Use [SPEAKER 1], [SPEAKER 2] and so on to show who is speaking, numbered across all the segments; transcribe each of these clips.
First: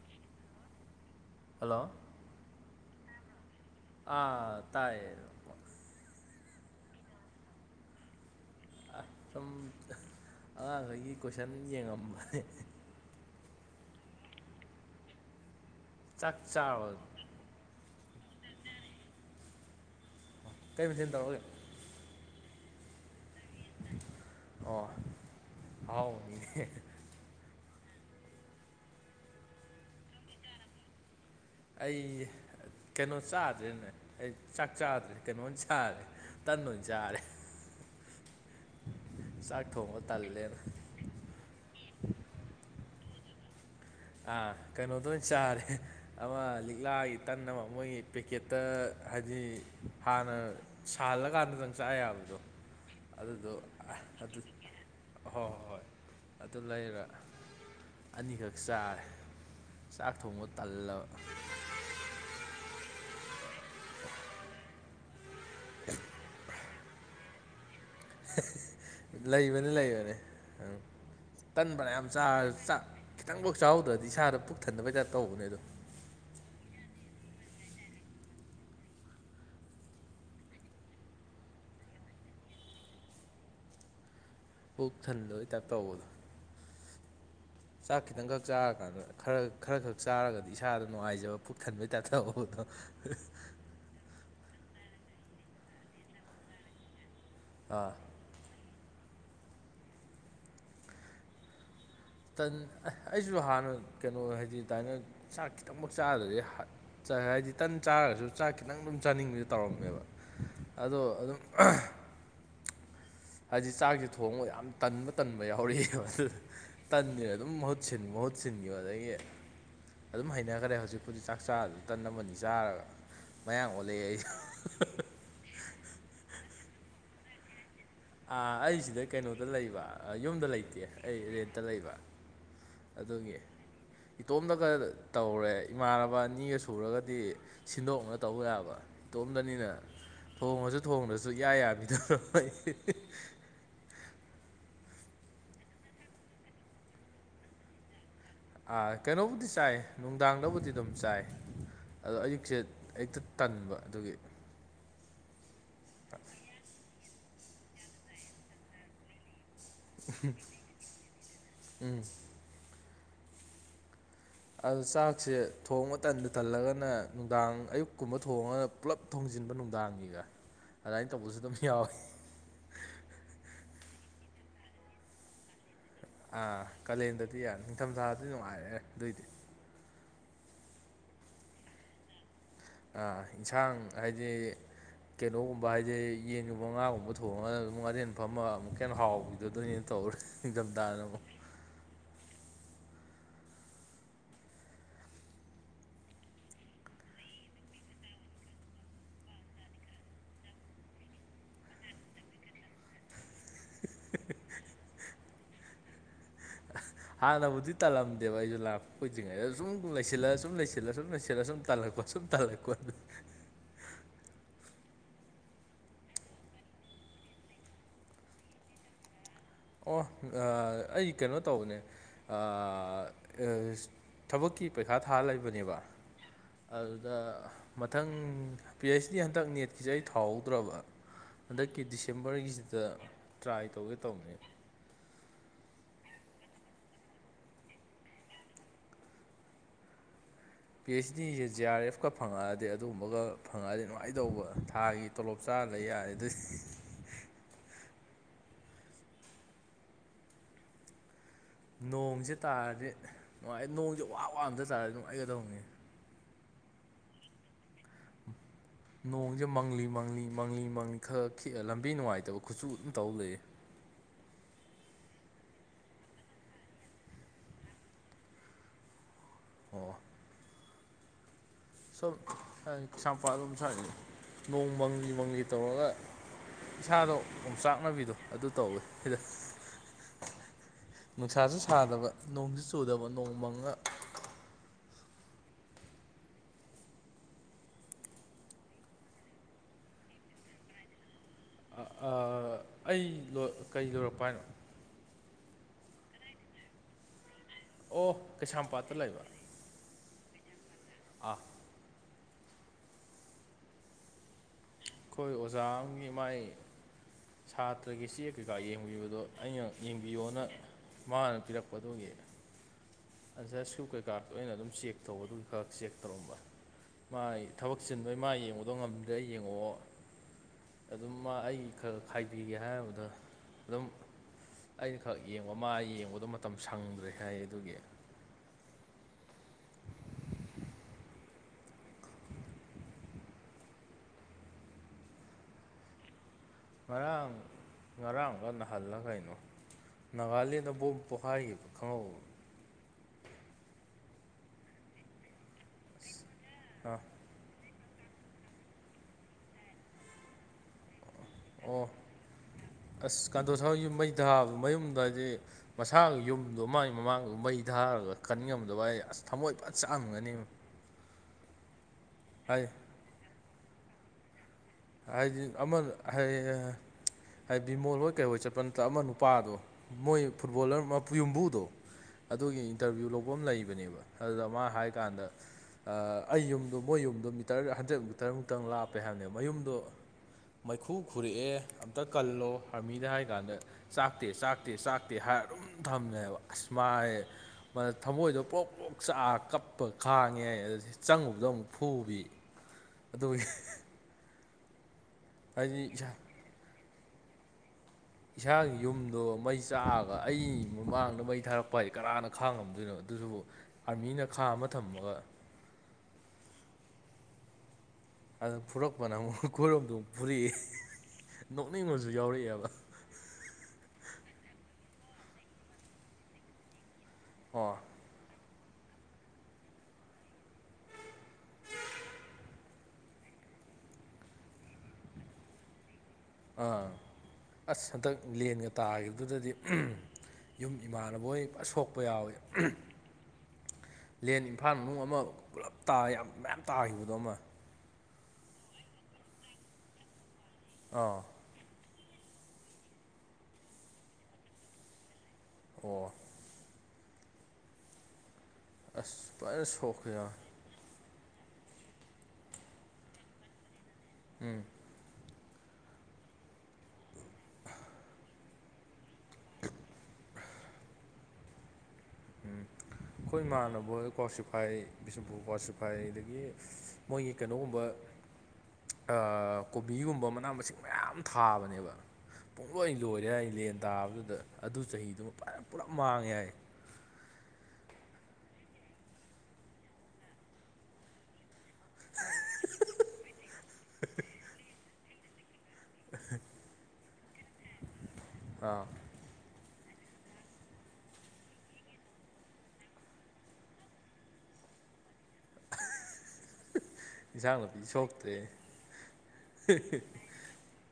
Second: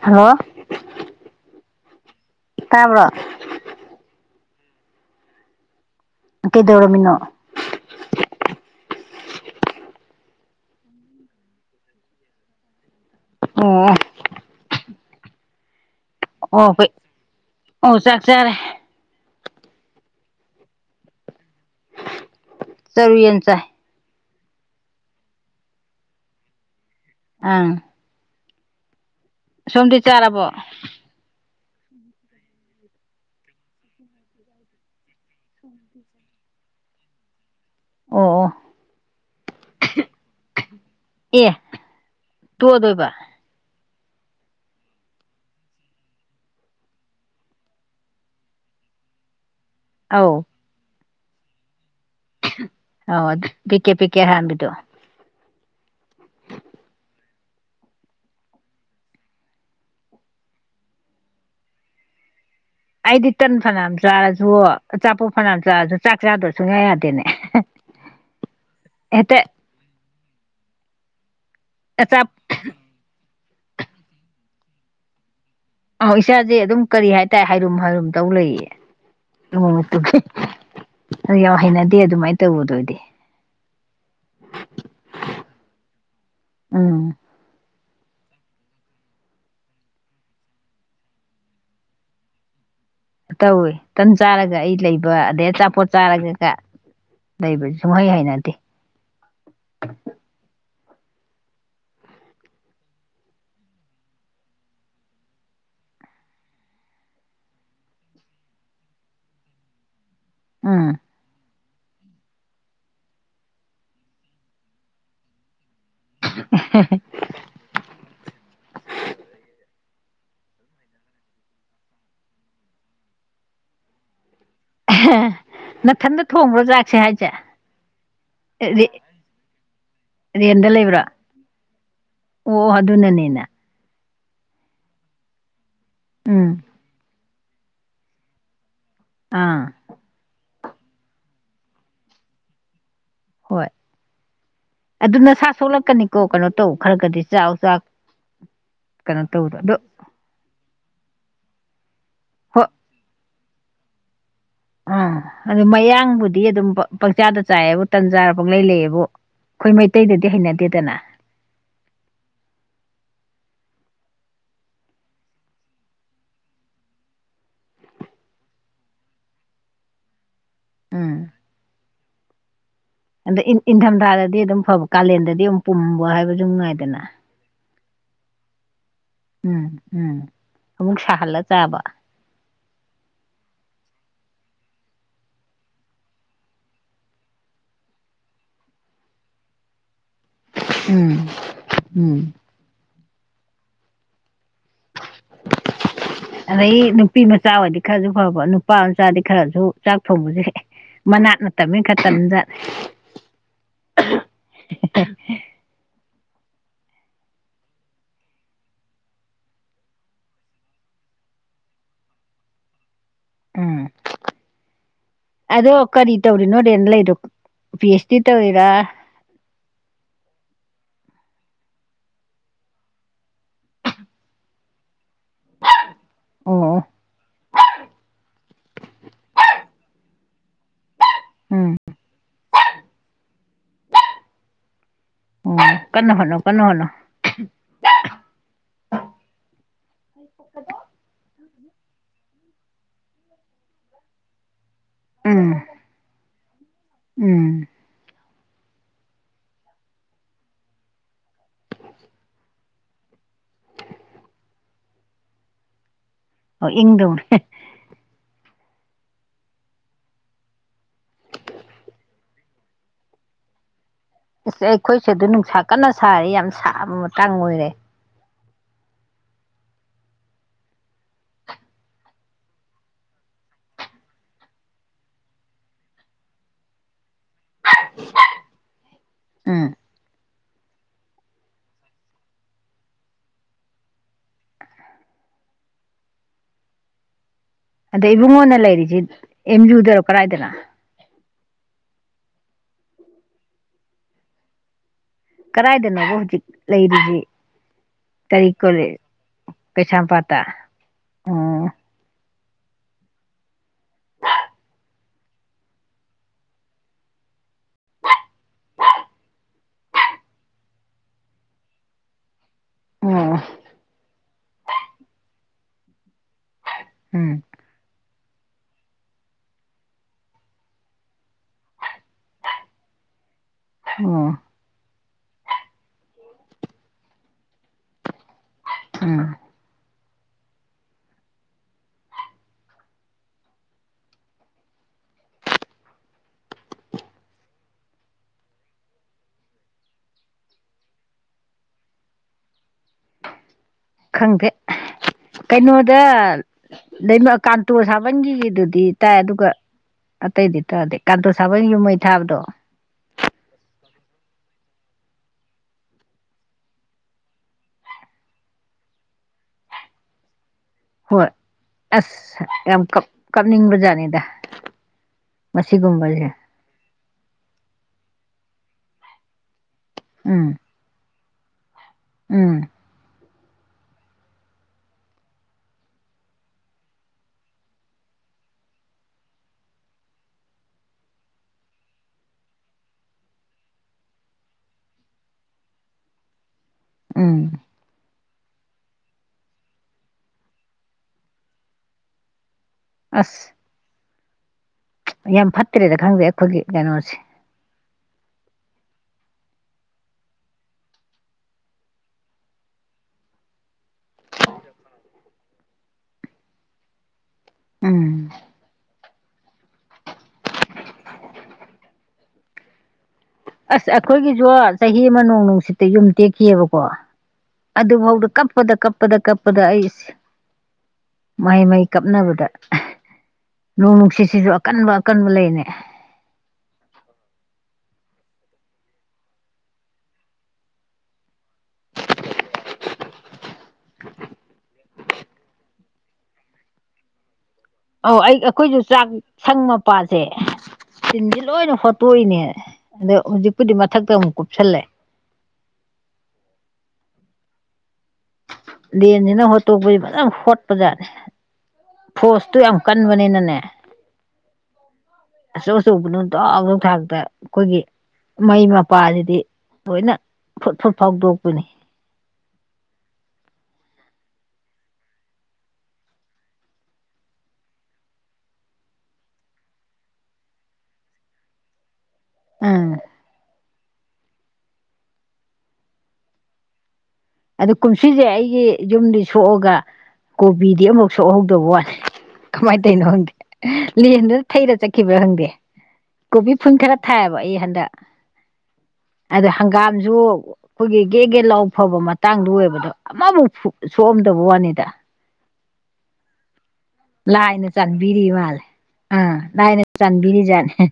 [SPEAKER 1] ꯍꯂ
[SPEAKER 2] ꯍꯜꯂꯣ
[SPEAKER 1] ꯇꯥꯕ꯭ꯔꯣ
[SPEAKER 2] ꯑꯥ ꯇꯥꯏꯌꯦꯔ
[SPEAKER 1] ꯀꯩꯗꯧꯔꯃꯤꯅꯣ
[SPEAKER 2] ꯑꯉꯥꯡꯈꯩꯒꯤ ꯀꯣꯏꯁꯟ ꯌꯦꯡꯉꯝꯕꯅꯦ
[SPEAKER 1] ꯑꯣ
[SPEAKER 2] ꯆꯥꯛ
[SPEAKER 1] ꯑꯣ
[SPEAKER 2] ꯆꯥꯔꯕ
[SPEAKER 1] ꯍꯣꯏ ꯑꯣ ꯆꯥꯛ ꯆꯥꯔꯦ
[SPEAKER 2] ꯀꯩꯩ ꯃꯊꯦꯟ ꯇꯧꯔꯒꯦ
[SPEAKER 1] ꯆꯥꯔꯨ ꯌꯦꯟ ꯆꯥꯏ
[SPEAKER 2] ꯑꯣ ꯑꯥꯎ
[SPEAKER 1] ꯑꯥ ꯑꯥꯝ ꯁꯣꯝ ꯇꯤ ꯆꯥꯔꯔꯕꯣ
[SPEAKER 2] ꯑꯩ ꯀꯩꯅꯣ ꯆꯥꯗ꯭ꯔꯦꯅꯦ ꯑꯩ ꯆꯥꯛ ꯆꯥꯗ꯭ꯔꯦ ꯀꯩꯅꯣ ꯑꯣꯏ ꯆꯥꯔꯦ ꯇꯟ ꯑꯣꯏ ꯆꯥꯔꯦ
[SPEAKER 1] ꯑꯣ ꯑꯣ
[SPEAKER 2] ꯆꯥꯛ ꯊꯣꯡꯕ ꯇꯜꯂꯦ
[SPEAKER 1] ꯑꯦ ꯇꯣꯛꯑꯗꯣꯏꯕ
[SPEAKER 2] ꯑꯥ ꯀꯩꯅꯣꯗ ꯑꯣꯏꯅ ꯆꯥꯔꯦ ꯑꯃ ꯂꯤꯛꯂꯥꯒꯤ ꯇꯟ ꯑꯃ ꯃꯣꯏꯒꯤ ꯄꯦꯛꯀꯦꯠꯇ ꯍꯥꯏꯗꯤ ꯍꯥꯟꯅ
[SPEAKER 1] ꯑꯧ
[SPEAKER 2] ꯁꯥꯍꯜꯂꯀꯥꯟꯗꯗꯪ ꯆꯥꯛꯑꯦ ꯌꯥꯕꯗꯣ
[SPEAKER 1] ꯍ ꯄꯤꯀꯦ ꯄꯤꯀꯦ ꯍꯥꯟꯕꯤꯗꯣ
[SPEAKER 2] ꯑ ꯑꯍꯣꯏ ꯍꯣꯏ ꯍꯣꯏ ꯑꯗꯨ ꯂꯩꯔ ꯑꯅꯤꯈꯛ ꯆꯥꯔꯦ ꯆꯥꯛ ꯊꯣꯡꯕ ꯇꯜꯂꯕ
[SPEAKER 1] ꯑꯩꯗꯤ ꯇꯟ ꯐꯅꯝ ꯆꯥꯔꯁꯨ ꯑꯆꯥꯄꯣꯠ ꯐꯅꯅ ꯆꯥꯔꯁꯨ ꯆꯥꯛ ꯆꯥꯗ꯭ꯔ ꯁꯨꯡ ꯉꯥꯏ ꯌꯥꯗꯦꯅꯦ ꯍꯦꯛꯇ
[SPEAKER 2] ꯂꯩꯕꯅꯤ ꯂꯩꯕꯅꯤ ꯇꯟꯕꯅ ꯌꯥꯝ
[SPEAKER 1] ꯑꯆꯥ
[SPEAKER 2] ꯆꯥꯔꯁꯨ ꯈꯤꯇꯪꯐꯥꯎ ꯆꯥꯎꯗ꯭ꯔꯗꯤ ꯏꯁꯥꯗ ꯄꯨꯛ ꯊꯟꯕꯩꯗ ꯇꯥꯏꯞ ꯇꯧꯕꯅꯦ ꯑꯗꯨꯝ
[SPEAKER 1] ꯑꯧ ꯏꯆꯥꯥꯁꯦ ꯑꯗꯨꯝ ꯀꯔꯤ ꯍꯥꯏꯇꯥꯏ ꯍꯥꯏꯔꯨꯝ ꯍꯥꯏꯔꯨꯝ ꯇꯧ ꯂꯩꯌꯦ ꯗꯨꯀꯤ ꯌꯥꯝ ꯍꯩꯅꯗꯦ ꯑꯗꯨꯃꯥꯏ ꯇꯧꯕꯗꯣ ꯑꯩꯗꯤ [inaudible]
[SPEAKER 2] ꯄꯨꯛ ꯊꯟꯗꯕꯩ ꯇꯥꯏꯞ ꯇꯧꯕꯗꯣ
[SPEAKER 1] ꯎꯝ
[SPEAKER 2] ꯆꯥꯛ ꯈꯤꯇꯪꯈꯛ ꯆꯥꯔꯀꯥꯟꯗ ꯈꯔ ꯈꯔ ꯈꯛ ꯆꯥꯔꯒꯗꯤ ꯏꯁꯥꯗ ꯅꯨꯡꯉꯥꯏꯖꯕ ꯄꯨꯠꯊꯟꯕꯩ ꯇꯥꯏꯞ ꯇꯧꯕꯗꯣ [unintelligible]
[SPEAKER 1] ꯇꯧꯋꯦ ꯇꯟ ꯆꯥꯔꯒ ꯑꯩ ꯂꯩꯕ ꯑꯗꯩ ꯑꯆꯥꯄꯣꯠ ꯆꯥꯔꯒ ꯀꯩꯀꯥ ꯂꯩꯕ
[SPEAKER 2] ꯑꯥ
[SPEAKER 1] ꯁꯨꯡꯍꯩ ꯍꯩꯅꯗꯦ
[SPEAKER 2] ꯑꯩꯁꯨ ꯍꯥꯟꯅ ꯀꯩꯅꯣ ꯍꯥꯏꯗꯤ ꯇꯥꯏꯅ ꯆꯥꯛ ꯈꯤꯇꯪꯃꯛ ꯆꯥꯗ꯭ꯔꯗꯤ ꯍꯥꯏꯗꯤ ꯇꯟ ꯆꯥꯔꯒꯁꯨ ꯆꯥꯛ ꯈꯤꯇꯪ ꯑꯗꯨꯝ ꯆꯥꯅꯤꯡꯕꯁꯦ ꯇꯧꯔꯝꯃꯦꯕ
[SPEAKER 1] ꯎꯝ
[SPEAKER 2] ꯑꯗꯣ ꯑꯗꯨꯝ ꯍꯥꯏꯗꯤ ꯆꯥꯛꯁꯤ ꯊꯣꯡꯕ ꯌꯥꯝ ꯇꯟꯕ ꯇꯟꯕ ꯌꯥꯎꯔꯛꯏꯕ ꯑꯗꯨ ꯇꯟꯁꯤꯅ ꯑꯗꯨꯝ ꯃꯍꯨꯠ ꯁꯤꯟꯃꯣꯠ ꯁꯤꯟꯈꯤꯕꯗꯒꯤ ꯑꯗꯨꯝ ꯍꯩꯅꯒ꯭ꯔꯦ ꯍꯧꯖꯤꯛꯄꯨꯗꯤ ꯆꯥꯛ ꯆꯥꯗ꯭ꯔꯖꯨ ꯇꯟ ꯑꯃ ꯑꯅꯤ ꯆꯥꯔꯒ ꯃꯌꯥꯡ ꯑꯣꯜꯂꯦꯍꯦ ꯑꯩ
[SPEAKER 1] ꯅꯥꯊꯟꯗ ꯊꯣꯡꯕ꯭ꯔꯣ ꯆꯥꯛꯁꯦ ꯍꯥꯏꯖꯦ
[SPEAKER 2] ꯑ ꯑꯩꯁꯤꯗ ꯀꯩꯅꯣꯗ ꯂꯩꯕ ꯌꯨꯝꯗ
[SPEAKER 1] ꯔꯦꯟꯗ
[SPEAKER 2] ꯂꯩꯇꯦ
[SPEAKER 1] ꯂꯩꯕ꯭ꯔꯣ
[SPEAKER 2] ꯑꯩ ꯔꯦꯟꯇ ꯂꯩꯕ
[SPEAKER 1] ꯑꯣ
[SPEAKER 2] ꯑꯗꯨꯒꯤ
[SPEAKER 1] ꯑꯗꯨꯅꯅꯦꯅ
[SPEAKER 2] ꯏꯇꯣꯝꯇꯒ ꯇꯧꯔꯦ ꯏꯃꯥꯟꯅꯕ
[SPEAKER 1] ꯎꯝ
[SPEAKER 2] ꯑꯅꯤꯒ ꯁꯨꯔꯒꯗꯤ ꯁꯤꯟꯗꯣꯛꯅꯔꯒ ꯇꯧꯕ ꯌꯥꯕ
[SPEAKER 1] ꯑꯥ
[SPEAKER 2] ꯏꯇꯣꯝꯗꯅꯤꯅ ꯊꯣꯡꯉꯁꯨ ꯊꯣꯡꯗ꯭ꯔꯁꯨ ꯏꯌꯥ ꯌꯥꯕꯤꯗ
[SPEAKER 1] ꯍꯣꯏ ꯑꯗꯨ ꯅ ꯁꯥꯥ ꯁꯣꯛꯂꯛꯀꯅꯤꯀꯣ ꯀꯩꯅꯣ ꯇꯧ ꯈꯔ ꯈꯗꯤ ꯆꯥꯛ ꯆꯥꯛ ꯀꯩꯅꯣ
[SPEAKER 2] ꯀꯩꯅꯣꯕꯨꯗꯤ
[SPEAKER 1] ꯇꯧꯗꯣ
[SPEAKER 2] ꯆꯥꯏ
[SPEAKER 1] ꯑꯗꯣ
[SPEAKER 2] ꯅꯨꯡꯗꯥꯡꯗꯕꯨꯗꯤ ꯑꯗꯨꯝ ꯆꯥꯏ ꯑꯗꯣ ꯑꯌꯨꯛꯁꯦ
[SPEAKER 1] ꯍꯣꯏ
[SPEAKER 2] ꯍꯦꯛꯇ ꯇꯟꯕ ꯑꯗꯨꯒꯤ
[SPEAKER 1] ꯑꯥ ꯑꯗꯨ ꯃꯌꯥꯡꯕꯨꯗꯤ ꯑꯗꯨꯝ ꯄꯪꯆꯥꯗ ꯆꯥꯏꯌꯦꯕꯨ ꯇꯟꯖꯥꯔ ꯄꯪꯂꯩ ꯂꯩꯌꯦꯕꯨ ꯈꯣꯏ ꯃꯩꯇꯩꯗꯗꯤ ꯍꯩꯅꯗꯦꯗꯅ
[SPEAKER 2] ꯎꯝ ꯑꯗꯨ ꯆꯥꯛꯁꯦ ꯊꯣꯡ ꯃꯇꯝꯟꯗ ꯊꯜꯂꯒꯅ ꯅꯨꯡꯗꯥꯡ ꯑꯌꯨꯛꯀꯨꯝꯕ ꯊꯣꯡꯉꯒ ꯄꯨꯜꯂꯞ ꯊꯣꯡꯖꯤꯟꯕ ꯅꯨꯡꯗꯥꯡꯒꯤꯒ ꯑꯗꯨꯃꯥꯏꯅ
[SPEAKER 1] ꯎꯝ
[SPEAKER 2] ꯇꯧꯕꯁꯨ ꯑꯗꯨꯝ ꯌꯥꯎꯏꯤ
[SPEAKER 1] ꯑꯗ ꯏꯟꯊꯝꯊꯥꯗꯗꯤ ꯑꯗꯨꯝ ꯐꯕ ꯀꯥꯂꯦꯟꯗꯗꯤ ꯑꯗꯨꯝ
[SPEAKER 2] ꯑꯥ ꯀꯥꯂꯦꯟꯗꯗꯤ ꯌꯥꯔ ꯅꯤꯡꯊꯝꯊꯥꯗꯤ ꯅꯨꯡꯉꯥꯏꯔꯦ ꯑꯗꯨꯑꯣꯏꯗꯤ
[SPEAKER 1] ꯎꯝ ꯎꯝ ꯑꯃꯨꯛ ꯁꯥꯍꯜꯂ ꯆꯥꯕ
[SPEAKER 2] ꯑ ꯏꯟꯁꯥꯡ ꯍꯥꯏꯗꯤ ꯀꯩꯅꯣꯒꯨꯝꯕ ꯍꯥꯏꯗꯤ ꯌꯦꯟꯒꯨꯝꯕ ꯉꯥꯒꯨꯝꯕ ꯊꯣꯡꯉꯒꯥ ꯉꯔꯦꯟ ꯐꯝꯃ ꯑꯃꯨꯛ ꯍꯦꯟꯅ ꯍꯥꯎꯈꯤꯗꯣꯏꯅꯤ ꯇꯧꯋꯦ
[SPEAKER 1] ꯎꯝ ꯎꯝ [unintelligible] ꯑꯗꯩ ꯅꯨꯄꯤ ꯃꯆꯥ ꯑꯣꯏꯗꯤ ꯈꯔꯁꯨ ꯐꯕ ꯅꯨꯄꯥ ꯃꯆꯥꯗꯤ ꯈꯔꯁꯨ ꯆꯥꯛ ꯊꯣꯡꯕꯁꯦ ꯃꯅꯥꯠ ꯅꯠꯇꯥꯃꯤꯅ ꯈꯥ ꯇꯟ ꯖꯥꯠ
[SPEAKER 2] ꯍꯤꯍꯤ
[SPEAKER 1] [unintelligible] ꯎ
[SPEAKER 2] ꯍꯥꯟꯅꯕꯨꯗꯤ ꯇꯜꯂꯝꯗꯦꯕ ꯑꯩꯁꯨ ꯂꯥꯛꯄ ꯀꯨꯏꯗ꯭ꯔꯤꯉꯩꯗ ꯁꯨꯝ ꯂꯩꯁꯤꯜꯂ ꯁꯨꯝ ꯂꯩꯁꯤꯜꯂ ꯁꯨꯝ ꯂꯩꯁꯤꯜꯂ ꯁꯨꯝ ꯇꯜꯂꯛꯄ ꯁꯨꯝ ꯇꯜꯂꯛ [unintelligible]
[SPEAKER 1] ꯎꯝ ꯑꯗꯣ ꯀꯔꯤ ꯇꯧꯔꯤꯅꯣꯣꯔꯦꯅ ꯂꯩꯔꯣ ꯄꯤ ꯑꯩꯆ ꯗꯤ ꯇꯧꯔꯤꯔꯥ
[SPEAKER 2] ꯑꯣ ꯑꯩ ꯀꯩꯅꯣ ꯇꯧꯕꯅꯦ ꯊꯕꯛꯀꯤ ꯄꯩꯈꯥ ꯊꯥ ꯂꯩꯕꯅꯦꯕ
[SPEAKER 1] ꯑꯣ ꯑꯣ
[SPEAKER 2] ꯑꯗ ꯃꯊꯪ ꯄꯤ ꯑꯩꯆ ꯗꯤ ꯍꯟꯗꯛ ꯅꯦꯠꯀꯤꯁꯦ ꯑꯩ ꯊꯥꯎꯍꯧꯗ꯭ꯔꯕ
[SPEAKER 1] ꯎꯝ
[SPEAKER 2] ꯍꯟꯗꯛꯀꯤ ꯗꯤꯁꯦꯝꯕꯔꯒꯤꯁꯤꯗ ꯇ꯭ꯔꯥꯏ ꯇꯧꯒꯦ ꯇꯧꯕꯅꯦ
[SPEAKER 1] ꯎꯝ ꯀꯟꯅ ꯍꯣꯅꯣ ꯀꯩꯅꯣ ꯍꯣꯅꯣ
[SPEAKER 2] ꯄꯤ ꯑꯩꯆ ꯗꯤꯁꯦ ꯖꯤ ꯑꯥꯔ ꯑꯦꯐꯀ ꯐꯪꯉꯛꯑꯗꯤ ꯑꯗꯨꯒꯨꯝꯕꯒ ꯐꯪꯉꯛꯑꯗꯤ ꯉꯥꯏꯇꯧꯕ ꯊꯥꯒꯤ ꯇꯣꯂꯣꯞ
[SPEAKER 1] ꯎꯝ
[SPEAKER 2] ꯆꯥꯔ ꯂꯩ ꯌꯥꯔꯦ ꯑꯗꯨꯗꯤ
[SPEAKER 1] ꯎꯝ
[SPEAKER 2] ꯅꯣꯡꯁꯦ ꯇꯥꯔꯗꯤ ꯅꯨꯡꯉꯥꯏ ꯅꯣꯡꯁꯦ ꯋꯥ ꯋꯥ ꯑꯝꯇ ꯇꯥꯔꯗꯤ ꯅꯨꯡꯉꯥꯏꯒꯗꯧꯅꯤ
[SPEAKER 1] ꯑꯣ ꯏꯪꯗꯧꯅꯦ [inaudible]
[SPEAKER 2] ꯅꯣꯡꯁꯦ ꯃꯪꯂꯤ ꯃꯪꯂꯤ ꯃꯪꯂꯤ ꯃꯪꯂꯤ ꯈꯔ ꯈꯤꯛ ꯂꯝꯕꯤ ꯅꯨꯡꯉꯥꯏꯇꯕ ꯈꯨꯠꯁꯨ ꯑꯗꯨꯝ ꯇꯧ ꯂꯩꯑꯦ
[SPEAKER 1] ꯑ ꯑꯩꯈꯣꯏꯁꯤꯗ ꯅꯨꯡꯁꯥ ꯀꯟꯅ ꯁꯥꯔꯦ ꯌꯥꯝ ꯁꯥꯕ ꯃꯇꯥꯡ ꯑꯣꯏꯔꯦ
[SPEAKER 2] ꯑꯣ ꯁꯣꯝ ꯀꯩꯁꯥꯝꯄꯥꯠ ꯔꯣꯝ ꯁꯥꯢꯠ ꯅꯣꯡ ꯃꯪꯂꯤ ꯃꯪꯂꯤ ꯇꯧꯔꯒ ꯏꯁꯥꯗꯣ ꯑꯣꯝꯆꯥꯛꯅꯕꯤꯗꯣ ꯑꯗꯨ ꯇꯧꯋꯦ ꯁꯤꯗ
[SPEAKER 1] ꯎꯝ
[SPEAKER 2] ꯅꯨꯡꯁꯥꯁꯨ ꯁꯥꯗꯕ ꯅꯣꯡꯁꯨ ꯆꯨꯗꯕ ꯅꯣꯡ ꯃꯪꯉꯥꯒ
[SPEAKER 1] ꯑꯗꯩ ꯏꯕꯨꯡꯉꯣꯅ ꯂꯩꯔꯤꯁꯤ ꯑꯦꯝ ꯖꯨꯗꯔꯣ ꯀꯗꯥꯥꯏꯗꯅꯣ
[SPEAKER 2] ꯑ ꯑꯩ ꯀꯩ ꯂꯣꯏꯔꯛꯄ ꯍꯥꯏꯅꯣ
[SPEAKER 1] ꯀꯗꯥꯏꯗꯥꯅꯣꯕ ꯍꯧꯖꯤꯛ ꯂꯩꯔꯤꯖꯦ
[SPEAKER 2] ꯑꯣ
[SPEAKER 1] ꯀꯔꯤ
[SPEAKER 2] ꯀꯩꯁꯥꯝꯄꯥꯠꯇ
[SPEAKER 1] ꯀꯣꯂꯦꯁ
[SPEAKER 2] ꯂꯩꯕ
[SPEAKER 1] ꯀꯩꯁꯥꯝꯄꯥꯠꯇ
[SPEAKER 2] ꯑꯥ
[SPEAKER 1] ꯎꯝ [inaudible]
[SPEAKER 2] ꯑꯩꯈꯣꯏ ꯑꯣꯖꯥ ꯑꯃꯥꯒꯤ ꯃꯥꯏ ꯁꯥꯇ꯭ꯔꯒꯤ ꯆꯦ ꯀꯩꯀꯥ ꯌꯦꯡꯕꯤꯕꯗꯣ ꯑꯩꯅ ꯌꯦꯡꯕꯤꯌꯣꯅ ꯃꯥꯅ ꯄꯤꯔꯛꯄꯗꯨꯒꯤ
[SPEAKER 1] ꯑꯣ
[SPEAKER 2] ꯑꯟꯁꯥꯔ ꯢꯁꯂꯤꯞ ꯀꯩꯀꯥ ꯑꯩꯅ ꯑꯗꯨꯝ ꯆꯦꯛ ꯇꯧꯕꯗꯨꯒꯤ ꯈꯔ ꯆꯦꯛ ꯇꯧꯔꯝꯕ ꯃꯥꯥꯏ
[SPEAKER 1] ꯎꯝ
[SPEAKER 2] ꯊꯕꯛ ꯆꯤꯟꯕꯩ ꯃꯥ ꯌꯦꯡꯕꯗꯣ ꯉꯝꯗ꯭ꯔꯦ ꯑꯩ ꯌꯦꯡꯉꯛꯑꯣ ꯑꯗꯨꯝ ꯃꯥ ꯑꯩ ꯈꯔ ꯈꯥꯏꯕꯤꯒꯦ ꯍꯥꯏꯔꯝꯕꯗꯣ ꯑꯗꯨꯝ
[SPEAKER 1] ꯎꯝ
[SPEAKER 2] ꯑꯩꯅ ꯈꯛ ꯌꯦꯡꯕ ꯃꯥ ꯌꯦꯡꯕꯗꯣ ꯃꯇꯝ ꯁꯪꯗ꯭ꯔꯦ ꯍꯥꯏ ꯑꯗꯨꯒꯤ
[SPEAKER 1] ꯑꯝ
[SPEAKER 2] [inaudible] ꯉꯔꯥꯡ ꯉꯔꯥꯡ ꯂ ꯅꯍꯥꯜꯂ ꯀꯩꯅꯣ ꯅꯥꯒꯥꯂꯦꯟꯗ ꯕꯣꯝ ꯄꯣꯈꯥꯏꯈꯤꯕ ꯈꯪꯍꯧꯕ꯭ꯔꯣ
[SPEAKER 1] ꯈꯪꯗꯦ ꯀꯩꯅꯣꯗ
[SPEAKER 2] ꯑꯥ
[SPEAKER 1] ꯂꯩꯃ ꯀꯥꯟꯇꯣ ꯁꯥꯕꯟꯒꯤꯗꯨꯗꯤ ꯇꯥꯏ ꯑꯗꯨꯒ ꯑꯇꯩꯗꯤ ꯇꯥꯗꯦ ꯀꯥꯡꯇꯣ ꯁꯥꯕꯥꯟ ꯌꯨꯝ
[SPEAKER 2] ꯑꯣ
[SPEAKER 1] ꯃꯩ ꯊꯥꯕꯗꯣ
[SPEAKER 2] ꯑꯁ ꯀꯥꯟꯇꯣ ꯁꯥꯕꯟ ꯌꯨꯝ ꯃꯩ ꯊꯥꯕꯗꯣ ꯃꯌꯨꯝꯗꯣ ꯍꯥꯏꯗꯤ ꯃꯁꯥꯒꯤ ꯌꯨꯝꯗꯣ ꯃꯥꯒꯤ ꯃꯃꯥꯡꯗꯨꯗ ꯃꯩ ꯊꯥꯔꯒ ꯀꯟ ꯉꯝꯗꯥꯕꯩ ꯑꯁ ꯊꯃꯣꯏ ꯐꯖꯅ ꯆꯥꯛꯑꯝꯒꯅꯤ ꯃꯥ
[SPEAKER 1] ꯍꯣꯏ ꯑꯁ
[SPEAKER 2] ꯍꯥꯏ
[SPEAKER 1] ꯌꯥꯝ ꯀꯞꯅꯤꯡꯕꯖꯥꯠꯅꯤꯗ
[SPEAKER 2] ꯍꯥꯏꯗꯤ ꯑꯃ
[SPEAKER 1] ꯃꯁꯤꯒꯨꯝꯕꯁꯦ
[SPEAKER 2] ꯍꯥꯏꯗꯤ ꯕꯤꯃꯣ ꯍꯣꯏ ꯀꯩꯍꯣꯏ ꯆꯠꯄ ꯅꯠꯇ꯭ꯔ ꯑꯃ ꯅꯨꯄꯥꯗꯣ ꯃꯣꯏ
[SPEAKER 1] ꯎꯝ
[SPEAKER 2] ꯐꯨꯠꯕꯣꯜꯂ꯭ꯔ ꯃꯥꯄꯨ ꯌꯨꯝꯕꯨꯗꯣ ꯑꯗꯨꯒꯤ
[SPEAKER 1] ꯎꯝ
[SPEAKER 2] ꯏꯟꯇꯔꯚꯤꯌꯨ ꯂꯧꯕ ꯑꯃ ꯂꯩꯕꯅꯦꯕ ꯑꯗꯨꯗ ꯃꯥ ꯍꯥꯏ ꯀꯥꯟꯗ ꯑꯩ ꯌꯨꯝꯗꯣ ꯃꯣꯏ ꯌꯨꯝꯗꯣ ꯃꯤꯇꯔ ꯍꯟꯗ꯭ꯔꯦꯠ ꯃꯤꯇꯔꯃꯨꯛꯇꯪ ꯂꯥꯞꯄꯦ ꯍꯥꯏꯕꯅꯦ ꯃꯌꯨꯝꯗꯣ ꯃꯩꯈꯨ ꯈꯨꯔꯛꯑꯦ ꯑꯝꯇ ꯀꯜꯂꯣ ꯑꯥꯔꯃꯤꯗ ꯍꯥꯏꯔ ꯀꯥꯟꯗ ꯆꯥꯛꯇꯦ ꯆꯥꯛꯇꯦ ꯆꯥꯛꯇꯦ ꯍꯥꯏꯔꯒ ꯑꯗꯨꯝ ꯊꯝꯃꯦꯕ ꯑꯁ ꯃꯥꯏ
[SPEAKER 1] ꯎꯝ
[SPEAKER 2] ꯃꯗ ꯊꯃꯣꯏꯗꯣ ꯄꯣꯛ ꯄꯣꯛ ꯆꯥꯛꯑꯒ ꯈꯥꯡꯉꯦ ꯑꯗ ꯁꯤ ꯆꯪꯉꯨꯕꯗ ꯑꯃꯨꯛ ꯐꯨꯕꯤ
[SPEAKER 1] [inaudible]
[SPEAKER 2] ꯑꯗꯨꯒꯤ
[SPEAKER 1] ꯌꯥꯝ
[SPEAKER 2] ꯍꯥꯏꯗꯤ
[SPEAKER 1] ꯐꯠꯇ꯭ꯔꯦꯗ ꯈꯪꯗꯦ ꯑꯩꯈꯣꯏꯒꯤ ꯀꯩꯅꯣꯁꯦ
[SPEAKER 2] ꯏꯁꯥꯒꯤ ꯌꯨꯝꯗꯣ ꯃꯩ ꯆꯥꯛꯑꯒ ꯑꯩ ꯃꯃꯥꯡꯗ ꯃꯩ ꯊꯥꯔꯛꯄ ꯍꯥꯏꯁꯤ ꯀꯅꯥꯅ ꯈꯥꯡꯉꯝꯗꯣꯏꯅꯣ ꯑꯗꯨꯁꯨ ꯑꯥꯔꯃꯤꯅ ꯈꯥꯝꯃ ꯊꯝꯃꯒ
[SPEAKER 1] ꯎꯝ
[SPEAKER 2] ꯑꯗꯨ ꯐꯨꯔꯛꯄꯅ ꯑꯃꯨꯛ ꯈꯣꯢꯔꯣꯝꯗ ꯐꯨꯔꯛꯏ ꯅꯣꯛꯅꯤꯡꯕꯁꯨ ꯌꯥꯎꯔꯛꯑꯦꯕ
[SPEAKER 1] ꯑꯁ ꯑꯩꯈꯣꯏꯒꯤꯁꯨ ꯆꯍꯤ ꯑꯃ ꯅꯣꯡ ꯅꯨꯡꯁꯤꯠꯇ ꯌꯨꯝ ꯇꯦꯛꯈꯤꯑꯕꯀꯣ
[SPEAKER 2] ꯑꯣ꯫
[SPEAKER 1] ꯑꯗꯨꯐꯥꯎꯗ ꯀꯞꯄꯗ ꯀꯞꯄꯗ ꯀꯞꯄꯗ ꯑꯩ ꯃꯍꯩ ꯃꯍꯩ ꯀꯞꯅꯕꯗ ꯅꯣꯡ ꯅꯨꯨꯁꯤꯠ ꯁꯤꯖꯨ ꯑꯀꯟꯕ ꯑꯀꯟꯕ ꯂꯩꯅꯦ꯫
[SPEAKER 2] ꯑꯥ ꯑꯁ ꯍꯟꯗꯛ ꯂꯦꯟꯒ ꯇꯥꯈꯤꯕꯗꯨꯗꯗꯤ ꯌꯨꯝ ꯏꯃꯥꯟꯅꯕꯣꯏ ꯑꯁꯣꯛꯄ ꯌꯥꯎꯋꯤ ꯂꯦꯟ ꯏꯝꯐꯥꯜ ꯃꯅꯨꯡ ꯑꯃ ꯄꯨꯂꯞ ꯇ ꯃꯌꯥꯝ ꯇꯥꯈꯤꯕꯗꯣ ꯑꯃ
[SPEAKER 1] ꯑꯧ ꯑꯩ ꯑꯩꯈꯣꯏꯁꯨ ꯆꯥꯛ ꯁꯪ ꯃꯄꯥꯖꯦ
[SPEAKER 2] ꯑꯥ
[SPEAKER 1] ꯇꯤꯟꯖꯤ ꯂꯣꯏꯅ ꯍꯣ ꯇꯣꯛꯏꯅꯦ ꯑꯗꯣ ꯍꯧꯖꯤꯛꯄꯨꯗꯤ ꯃꯊꯛꯇ ꯑꯃꯨꯛ ꯀꯨꯞꯁꯜꯂꯦ
[SPEAKER 2] ꯑꯣ ꯑꯁ
[SPEAKER 1] ꯂꯦꯟꯖꯤꯅ
[SPEAKER 2] ꯐꯖꯅ
[SPEAKER 1] ꯍꯣꯠꯇꯣꯛꯄꯖꯤ
[SPEAKER 2] ꯁꯣꯛꯈꯤ ꯌꯥꯎꯋꯦ
[SPEAKER 1] ꯐꯖꯅ ꯍꯣꯠꯄꯖꯥꯠꯅꯤ ꯐ꯭ꯔꯣꯁꯇꯨ ꯌꯥꯝ ꯀꯟꯕꯅꯤꯅꯅꯦ
[SPEAKER 2] ꯎꯝ
[SPEAKER 1] ꯑꯆꯧ ꯑꯆꯧꯕꯅ ꯗꯥꯛ ꯂꯥꯎ ꯊꯥꯔꯛ ꯄꯗ ꯑꯩꯈꯣꯏꯒꯤ ꯃꯩ ꯃꯄꯥꯖꯤꯗꯤ ꯂꯣꯏꯅ ꯐꯨꯠ ꯐꯨꯠ ꯐꯥꯎꯗꯣꯛꯄꯅꯤ
[SPEAKER 2] ꯎꯝ ꯑꯩꯈꯣꯏ ꯏꯃꯥꯟꯅ ꯍꯣꯏ ꯀ꯭ꯋꯥꯁꯤꯐꯥꯏ ꯕꯤꯁꯅꯨꯄꯨꯔ ꯀ꯭ꯋꯥꯁꯤꯐꯥꯏ ꯗꯒꯤ ꯃꯣꯏꯒꯤ ꯀꯩꯅꯣꯒꯨꯝꯕ ꯑ ꯀꯣꯕꯤꯒꯨꯝꯕ ꯃꯅꯥ ꯃꯁꯤꯡ ꯃꯌꯥꯝ ꯊꯥꯕꯅꯦꯕ꯫
[SPEAKER 1] ꯎꯝ
[SPEAKER 2] ꯄꯨꯡꯂꯣꯏ ꯂꯣꯏꯔꯦ ꯍꯥꯏ ꯂꯦꯟ ꯇꯥꯕꯗꯨꯗ ꯑꯗꯨ ꯆꯍꯤꯗꯨꯃ ꯐꯔ ꯄꯨꯂꯞ ꯃꯥꯡꯉꯦ ꯍꯥꯏ
[SPEAKER 1] ꯑꯗꯨ ꯀꯨꯝꯁꯤꯁꯦ ꯑꯩꯒꯤ ꯌꯨꯝꯗꯤ ꯁꯣꯛꯑꯒ ꯀꯣꯕꯤꯗꯤ ꯑꯃꯨꯛ ꯁꯣꯛꯍꯧꯗꯕ ꯋꯥꯅꯤ ꯀꯃꯥꯏꯅ ꯇꯧꯅꯣ ꯍꯪꯗꯦ ꯂꯦꯟꯗꯨꯅ ꯊꯩꯔ ꯆꯠꯈꯤꯕ꯭ꯔꯥ ꯈꯪꯗꯦ ꯀꯣꯕꯤ ꯐꯨꯜ ꯈꯔ ꯊꯥꯏꯑꯕ ꯑꯩ ꯍꯟꯗꯛ
[SPEAKER 2] ꯑꯥ
[SPEAKER 1] ꯑꯗ ꯍꯪꯒꯥꯝꯖꯨ ꯑꯩꯈꯣꯏꯒꯤ ꯒꯦ ꯒꯦ ꯂꯥꯎ ꯐꯕ ꯇꯥꯡꯗꯨ ꯑꯣꯏꯕꯗꯣ ꯑꯃꯕꯧ ꯐꯨꯛ ꯁꯣꯛꯑꯝꯗꯕ ꯋꯥꯅꯤꯗ
[SPEAKER 2] ꯏꯟꯁꯥꯡ
[SPEAKER 1] ꯂꯥꯏꯅ
[SPEAKER 2] ꯅꯥꯄꯤ
[SPEAKER 1] ꯆꯥꯟꯕꯤꯔꯤ
[SPEAKER 2] ꯁꯣꯛꯇ꯭ꯔꯦ
[SPEAKER 1] ꯃꯥꯜꯂꯦ ꯑꯥ ꯂꯥꯏꯅ ꯆꯥꯟꯕꯤꯔꯤ ꯖꯥꯠꯅꯤ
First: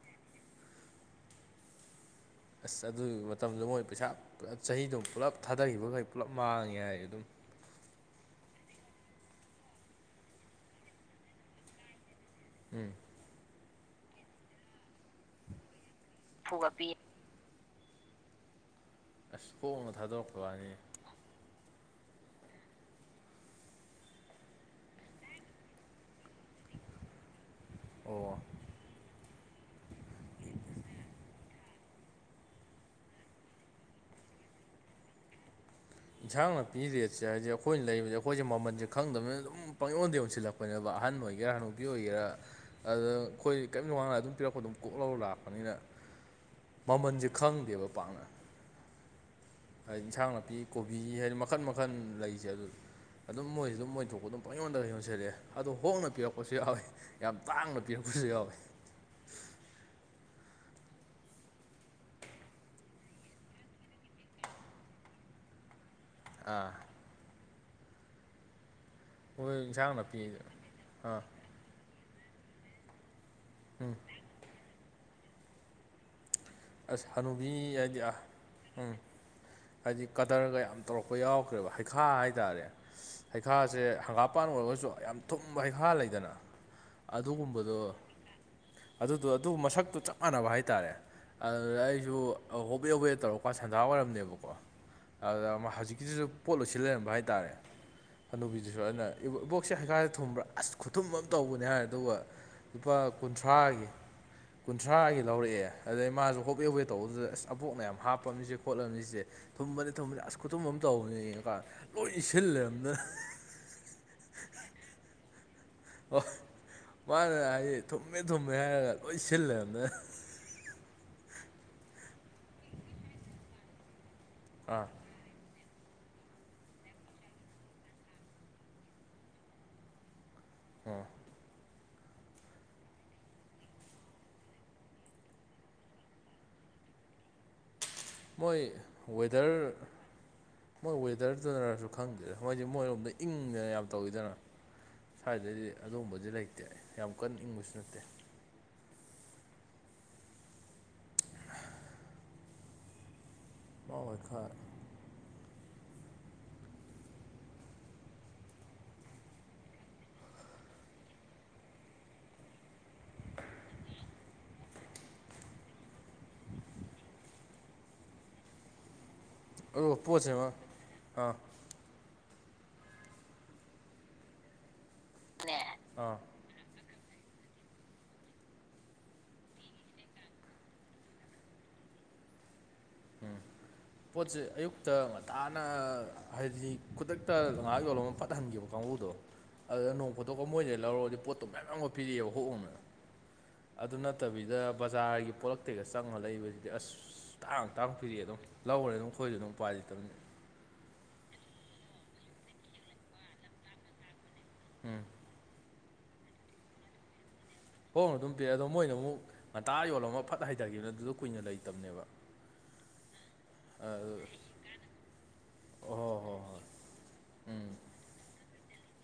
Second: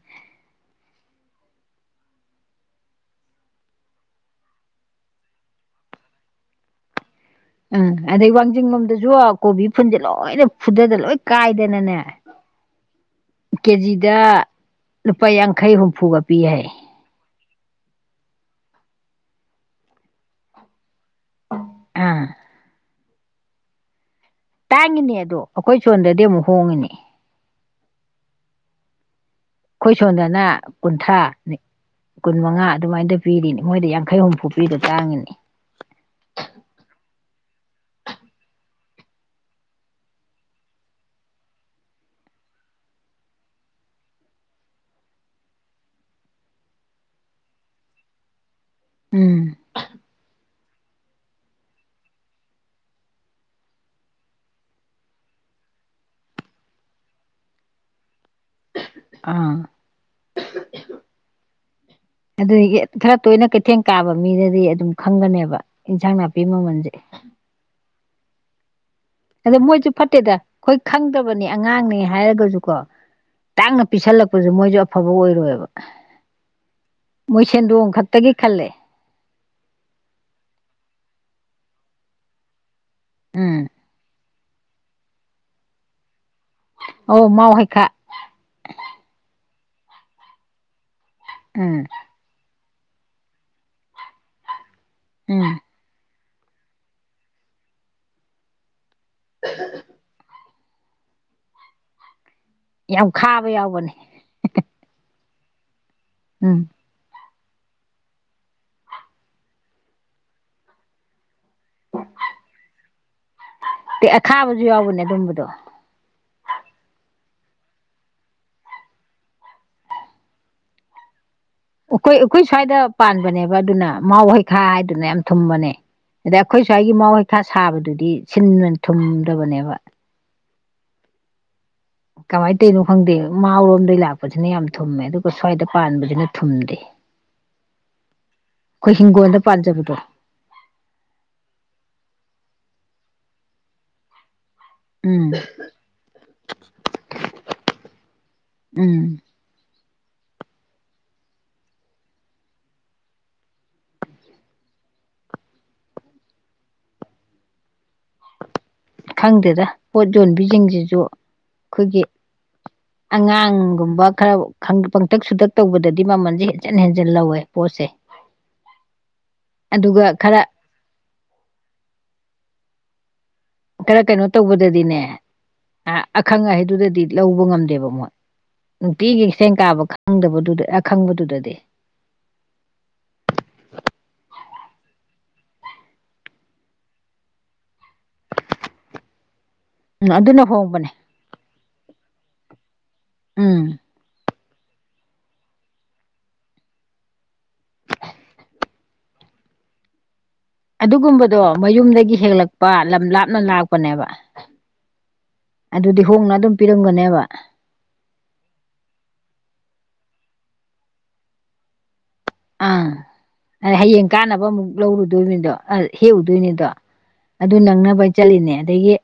[SPEAKER 2] ꯑꯁ ꯑꯗꯨꯒꯤ ꯃꯇꯝꯗꯣ ꯃꯣꯏ ꯄꯩꯁꯥ ꯄꯨꯞ ꯆꯍꯤꯗꯣ ꯄꯨꯂꯞ ꯊꯥꯗꯈꯤꯕꯈꯩ ꯄꯨꯜꯂꯞ ꯃꯥꯡꯉꯦ ꯍꯥꯏ ꯑꯗꯨꯝ
[SPEAKER 1] ꯎꯝ ꯑꯗꯩ ꯋꯥꯡꯖꯤꯡ ꯂꯣꯝꯗꯖꯨ ꯀꯣꯕꯤ ꯐꯨꯟꯖꯦ ꯂꯣꯏꯅ ꯐꯨꯗꯗꯅ ꯂꯣꯏ ꯀꯥꯏꯗꯅꯅꯦ [inaudible]
[SPEAKER 2] ꯎꯝ
[SPEAKER 1] ꯀꯦꯖꯤꯗ ꯂꯨꯄꯥ ꯌꯥꯡꯈꯩ ꯍꯨꯝꯐꯨꯒ ꯄꯤ ꯍꯥꯏꯌꯦ꯫
[SPEAKER 2] ꯐꯨꯒ ꯄꯤ ꯑꯁ ꯍꯣꯡꯅ ꯊꯥꯗꯣꯔꯛꯄ ꯋꯥꯅꯤꯅꯦ
[SPEAKER 1] ꯑꯥ ꯇꯥꯡꯉꯤꯅꯦ ꯑꯗꯣ ꯑꯩꯈꯣꯏ ꯁꯣꯟꯗꯗꯤ ꯑꯃꯨꯛ ꯍꯣꯡꯉꯤꯅꯦ
[SPEAKER 2] ꯑꯣ
[SPEAKER 1] ꯑꯩꯈꯣꯏ ꯁꯣꯟꯗꯅ ꯀꯨꯟꯊ꯭ꯔꯥ ꯅꯤ ꯀꯨꯟ ꯃꯉꯥ ꯑꯗꯨꯃꯥꯏꯅ ꯄꯤꯔꯤꯅꯤ ꯃꯣꯏꯗ ꯌꯥꯡꯈꯩ ꯍꯨꯝꯐꯨ ꯄꯤꯗꯣ ꯇꯥꯡꯉꯤꯅꯤ
[SPEAKER 2] ꯏꯟꯁꯥꯡ ꯅꯥꯄꯤꯒꯤ ꯔꯦꯠꯁꯦ ꯍꯥꯏꯗꯤ ꯑꯩꯈꯣꯏꯅ ꯂꯩꯕꯖꯦ ꯑꯩꯈꯣꯏ ꯖꯦ ꯃꯃꯟ ꯖꯦ ꯈꯪꯗꯕꯅꯤꯅ ꯑꯗꯨꯝ ꯄꯪ ꯌꯣꯟꯗ ꯌꯟꯁꯤꯜꯂꯛꯄ ꯐꯅꯕ ꯑꯍꯥꯟꯕ ꯑꯣꯏꯒꯦꯔꯥ ꯍꯅꯨꯕꯤ ꯑꯣꯏꯒꯦꯔꯥ ꯑꯗꯨꯗ ꯑꯩꯈꯣꯏ ꯀꯔꯤꯝꯅꯨꯡ ꯋꯥꯡꯅ ꯑꯗꯨꯝ ꯄꯤꯔꯛꯄ ꯑꯗꯨꯝ ꯀꯣꯛ ꯂꯧꯔ ꯂꯥꯛꯄꯅꯤꯅ ꯃꯃꯟꯁꯦ ꯈꯪꯗꯦꯕ ꯄꯥꯛꯅ
[SPEAKER 1] ꯎꯝ
[SPEAKER 2] ꯍꯥꯏꯗꯤ ꯏꯟꯁꯥꯡ ꯅꯥꯄꯤ ꯀꯣꯕꯤ ꯍꯥꯏꯗꯤ ꯃꯈꯟ ꯃꯈꯟ ꯂꯩꯁꯦ ꯑꯗꯨ ꯑꯗꯨꯝ ꯃꯣꯏꯖꯨ ꯑꯗꯨꯝ ꯃꯣꯏꯊꯣꯛꯄ ꯑꯗꯨꯝ ꯄꯪꯌꯣꯟꯗꯒ ꯌꯣꯟꯖꯤꯜꯛꯑꯦ ꯑꯗꯣ ꯍꯣꯡꯅ ꯄꯤꯔꯛꯄꯁꯨ ꯌꯥꯎꯏ꯫ ꯌꯥꯝ ꯇꯥꯡꯅ ꯄꯤꯔꯛꯄꯁꯨ ꯌꯥꯎꯋꯦ
[SPEAKER 1] ꯑꯥ [unintelligible] ꯑꯗꯒꯤ ꯈꯔ ꯇꯣꯏꯅ ꯀꯩꯊꯦꯡ ꯀꯥꯕ ꯃꯤꯗꯗꯤ ꯑꯗꯨꯝ ꯈꯪꯒꯅꯦꯕ ꯏꯟꯁꯥꯡ ꯅꯥꯄꯤ
[SPEAKER 2] ꯑꯥ
[SPEAKER 1] ꯃꯃꯜꯖꯦ
[SPEAKER 2] ꯃꯣꯏ
[SPEAKER 1] ꯑꯗ ꯃꯣꯏꯖꯨ
[SPEAKER 2] ꯏꯟꯁꯥꯡ ꯅꯥꯄꯤ
[SPEAKER 1] ꯐꯠꯇꯦꯗ ꯑꯩꯈꯣꯏ
[SPEAKER 2] ꯑꯥ
[SPEAKER 1] ꯈꯪꯗꯕꯅꯦ ꯑꯉꯥꯡꯅꯦ ꯍꯥꯏꯔꯒꯁꯨꯀꯣ ꯇꯥꯡꯅ ꯄꯤꯁꯜꯂꯛꯄꯖꯨ ꯃꯣꯏꯖꯨ ꯑꯐꯕ ꯑꯣꯏꯔꯣꯏꯕ
[SPEAKER 2] ꯑꯁ
[SPEAKER 1] [unintelligible] ꯃꯣꯏ
[SPEAKER 2] ꯍꯅꯨꯕꯤ
[SPEAKER 1] ꯁꯦꯟꯗꯣꯡ
[SPEAKER 2] ꯍꯥꯏꯗꯤ ꯑꯥ
[SPEAKER 1] ꯈꯛꯇꯒꯤ ꯈꯜꯂꯦ
[SPEAKER 2] ꯎꯝ ꯍꯥꯏꯗꯤ ꯀꯗꯔꯒ ꯌꯥꯝ ꯇꯧꯔꯛꯄ ꯌꯥꯎꯈ꯭ꯔꯦꯕ ꯍꯩꯈꯥ ꯍꯥꯏꯇꯥꯔꯦ
[SPEAKER 1] ꯎꯝ
[SPEAKER 2] ꯍꯩꯈꯥꯁꯦ ꯍꯪꯒꯥꯞ ꯃꯄꯥꯟ ꯑꯣꯏꯔꯒꯁꯨ ꯌꯥꯝ ꯊꯨꯝꯕ ꯍꯩꯈꯥ ꯂꯩꯗꯅ
[SPEAKER 1] ꯑꯧ ꯃꯥꯎ ꯍꯩꯈꯥ
[SPEAKER 2] ꯑꯗꯨꯒꯨꯝꯕꯗꯣ ꯑꯗꯨꯗꯣ ꯑꯗꯨ ꯃꯁꯛꯇꯨ ꯆꯞ ꯃꯥꯟꯅꯕ ꯍꯥꯏꯇꯥꯔꯦ ꯑꯗꯨꯗ
[SPEAKER 1] ꯎꯝ
[SPEAKER 2] ꯑꯩꯖꯨ ꯑ ꯍꯣꯕꯦ ꯍꯣꯕꯦ ꯇꯧꯔꯀꯥꯟ ꯁꯟꯗꯥ ꯋꯥꯏꯔꯝꯅꯦꯕꯀꯣ
[SPEAKER 1] ꯎꯝ
[SPEAKER 2] ꯑꯗ ꯍꯧꯖꯤꯛꯀꯤꯖꯤꯖꯨ ꯄꯣꯠ ꯂꯣꯏꯁꯤꯜ ꯂꯩꯔꯝꯕ ꯍꯥꯏꯇꯥꯔꯦ ꯍꯅꯨꯕꯤꯗꯨꯖꯨ ꯑꯗꯨꯅ ꯕꯣꯛꯁꯦ ꯍꯩꯈꯥꯖꯦ ꯊꯨꯝꯕ꯭ꯔꯥ ꯑꯁ ꯈꯨꯊꯨꯝ ꯑꯃ ꯇꯧꯕꯅꯦ ꯍꯥꯏꯔꯦ ꯑꯗꯨꯒ ꯂꯨꯄꯥ
[SPEAKER 1] ꯌꯥꯝꯈꯥꯕ
[SPEAKER 2] ꯀꯨꯟꯊ꯭ꯔꯥꯒꯤ
[SPEAKER 1] ꯌꯥꯎꯕꯅꯦ
[SPEAKER 2] ꯀꯨꯟꯊ꯭ꯔꯥꯒꯤ ꯂꯧꯔꯛꯑꯦ ꯑꯗꯩ ꯃꯥꯁꯨ
[SPEAKER 1] ꯎꯝ
[SPEAKER 2] ꯍꯣꯕꯦ ꯍꯣꯕꯦ ꯇꯧꯕꯗꯨꯗ ꯑꯁ ꯑꯕꯣꯛꯅ ꯌꯥꯝ ꯍꯥꯞꯄꯝꯅꯤꯁꯦ ꯈꯣꯠꯂꯝꯃꯤꯁꯦ ꯊꯨꯝꯕꯅꯤ ꯊꯨꯝꯕꯅꯤ ꯑꯁ ꯈꯨꯊꯨꯝ ꯑꯃ ꯇꯧꯕꯅꯦ ꯌꯦꯡꯉꯀꯥꯟ ꯂꯣꯏ ꯏꯁꯤꯜ ꯂꯩꯔꯝꯗꯅ
[SPEAKER 1] ꯑ ꯑꯈꯥꯕꯁꯨ ꯌꯥꯎꯕꯅꯦ ꯑꯗꯨꯝꯕꯗꯣ
[SPEAKER 2] ꯍꯣꯏ ꯃꯥꯅ ꯍꯥꯏꯗꯤ ꯊꯨꯝꯃꯦ ꯊꯨꯝꯃꯦ ꯍꯥꯏꯔꯒ ꯂꯣꯏ ꯁꯤꯜ ꯂꯩꯔꯝꯗꯅ
[SPEAKER 1] ꯑꯩꯈꯣꯏ ꯑꯩꯈꯣꯏ ꯁ꯭ꯋꯥꯏꯗ ꯄꯥꯟꯕꯅꯦꯕ ꯑꯗꯨꯅ ꯃꯥꯎ ꯍꯩꯈꯥ
[SPEAKER 2] ꯑꯥ
[SPEAKER 1] ꯍꯥꯏꯗꯨꯅ ꯌꯥꯝ ꯊꯨꯝꯕꯅꯦ꯫ ꯑꯗꯩ ꯑꯩꯈꯣꯏꯁ꯭ꯋꯥꯢꯒꯤ ꯃꯥꯎ ꯍꯩꯈꯥ ꯁꯥꯕꯗꯨꯗꯤ ꯁꯤꯟ ꯊꯨꯝꯗꯕꯅꯦꯕ
[SPEAKER 2] ꯑꯣ
[SPEAKER 1] ꯀꯃꯥꯏꯅ ꯇꯧꯔꯤꯅꯣ ꯈꯪꯗꯦ ꯃꯥꯎꯔꯣꯝꯗꯒꯤ ꯂꯥꯛꯄꯁꯤꯅ ꯌꯥꯝ ꯊꯨꯝꯃꯦ ꯑꯗꯨꯒ ꯁ꯭ꯋꯥꯏꯗ ꯄꯥꯟꯕꯁꯤꯅ ꯊꯨꯝꯗꯦ꯫
[SPEAKER 2] ꯃꯣꯏ
[SPEAKER 1] ꯑꯩꯈꯣꯏ ꯍꯤꯡꯒꯣꯜꯗ
[SPEAKER 2] ꯋꯦꯗꯔ
[SPEAKER 1] ꯄꯥꯟꯖꯕꯗꯣ
[SPEAKER 2] ꯃꯣꯏ ꯋꯦꯗꯔꯗꯨꯅꯔꯁꯨ ꯈꯪꯗꯦ ꯃꯣꯏꯁꯦ ꯃꯣꯏꯔꯣꯝꯗ ꯏꯪꯗꯅ ꯌꯥꯝ ꯇꯧꯋꯤꯗꯅ
[SPEAKER 1] ꯎꯝ
[SPEAKER 2] ꯁꯥꯏꯗꯗꯤ ꯑꯗꯨꯝꯕꯗꯤ ꯂꯩꯇꯦ ꯌꯥꯝ ꯀꯟꯅ ꯏꯪꯕꯁꯨ ꯅꯠꯇꯦ꯫
[SPEAKER 1] ꯎꯝ꯫
[SPEAKER 2] ꯃꯥꯎ ꯍꯩꯈꯥ
[SPEAKER 1] ꯈꯪꯗꯦꯗ ꯄꯣꯠ ꯌꯣꯟꯕꯤꯖꯤꯡꯁꯤꯁꯨ ꯑꯩꯈꯣꯏꯒꯤ ꯑꯉꯥꯡꯒꯨꯝꯕ ꯈꯔ ꯄꯪꯇꯛ ꯁꯨꯇꯛ ꯇꯧꯕꯗꯗꯤ ꯃꯃꯜꯁꯦ ꯍꯦꯟꯖꯟ ꯍꯦꯟꯖꯟ ꯂꯧꯋꯦ ꯄꯣꯠꯁꯦ꯫
[SPEAKER 2] ꯑꯗꯣ
[SPEAKER 1] ꯑꯗꯨꯒ
[SPEAKER 2] ꯄꯣꯠꯁꯦ
[SPEAKER 1] ꯈꯔ
[SPEAKER 2] ꯃ ꯑꯥ
[SPEAKER 1] ꯈꯔ ꯀꯩꯅꯣ ꯇꯧꯕꯗꯗꯤꯅꯦ
[SPEAKER 2] ꯅꯦ ꯑꯥ
[SPEAKER 1] ꯑꯈꯪ ꯑꯍꯩꯗꯨꯗꯗꯤ ꯂꯧꯕ ꯉꯝꯗꯦꯕ ꯃꯣꯏ ꯅꯨꯡꯇꯤꯒꯤ ꯀꯩꯊꯦꯟ ꯀꯥꯕ ꯈꯪꯗꯕꯗꯨꯗ ꯑꯈꯪꯕꯗꯨꯗꯗꯤ꯫
[SPEAKER 2] ꯄꯣꯠꯁꯦ ꯑꯌꯨꯛꯇ ꯉꯟꯇꯥꯥꯅ ꯍꯥꯏꯗꯤ ꯈꯨꯗꯛꯇ ꯉꯍꯥꯥꯛ ꯌꯣꯜꯂꯝꯃ ꯐꯠ ꯍꯟꯈꯤꯕ ꯀꯥꯡꯕꯨꯗꯣ ꯑꯗꯨꯗ
[SPEAKER 1] ꯎꯝ
[SPEAKER 2] ꯅꯣꯡ ꯐꯣꯇꯣꯛ
[SPEAKER 1] ꯑꯗꯨꯅ
[SPEAKER 2] ꯀ ꯃꯣꯏꯗꯩ
[SPEAKER 1] ꯍꯣꯡꯕꯅꯦ
[SPEAKER 2] ꯂꯧꯔꯛꯒꯗꯤ ꯄꯣꯠꯇꯣ ꯃꯌꯥꯝꯒ ꯄꯤꯔꯛꯑꯦꯕ ꯍꯣꯡ ꯍꯣꯡꯅ
[SPEAKER 1] ꯎꯝ
[SPEAKER 2] ꯑꯗꯨ ꯅꯠꯇꯕꯤꯗ ꯕꯖꯥꯔꯒꯤ ꯄꯣꯂꯛꯇꯩꯒ ꯆꯪꯉ ꯂꯩꯕꯗꯨꯗꯤ ꯑꯁ ꯇꯥꯡ ꯑꯗꯨꯝ ꯂꯧꯔꯦ ꯑꯗꯨꯝ ꯑꯩꯈꯣꯏꯁꯨ ꯑꯗꯨꯝ ꯎꯄꯥꯏ ꯂꯩꯇꯕꯅꯤꯅ
[SPEAKER 1] ꯑꯗꯨꯒꯨꯝꯕꯗꯣ ꯃꯌꯨꯝꯗꯒꯤ ꯍꯦꯜꯂꯛꯄ ꯂꯝ ꯂꯥꯞꯅ ꯂꯥꯛꯄꯅꯦꯕ꯫
[SPEAKER 2] ꯎꯝ
[SPEAKER 1] ꯑꯗꯨꯗꯤ ꯍꯣꯡꯅ ꯑꯗꯨꯝ ꯄꯤꯔꯝꯒꯅꯦꯕ꯫
[SPEAKER 2] ꯍꯣꯡꯅ ꯑꯗꯨꯝ ꯄꯤꯔꯛꯑꯦꯗꯣ ꯃꯣꯏꯅ ꯑꯃꯨꯛ ꯉꯟꯇꯥ ꯌꯣꯜꯂꯝꯃ ꯐꯠ ꯍꯩꯊꯈꯤꯕꯅꯤꯅ ꯑꯗꯨꯗꯣ ꯀꯨꯏꯅ ꯂꯩꯇꯕꯅꯦꯕ
[SPEAKER 1] ꯑꯪ ꯑꯗ ꯍꯌꯦꯡ
[SPEAKER 2] ꯑꯗꯨ
[SPEAKER 1] ꯀꯥꯅꯕ ꯑꯃꯨꯛ ꯂꯧꯔꯨꯗꯣꯏꯅꯤꯗꯣ ꯑ
[SPEAKER 2] ꯍꯣꯏ ꯍꯣꯏ ꯍꯣꯏ
[SPEAKER 1] ꯍꯦꯛꯎꯗꯣꯏꯅꯤꯗꯣ꯫ ꯑꯗꯨ
[SPEAKER 2] ꯎꯝ
[SPEAKER 1] ꯅꯪꯅꯕ ꯆꯠꯂꯤꯅꯦ ꯑꯗꯒꯤ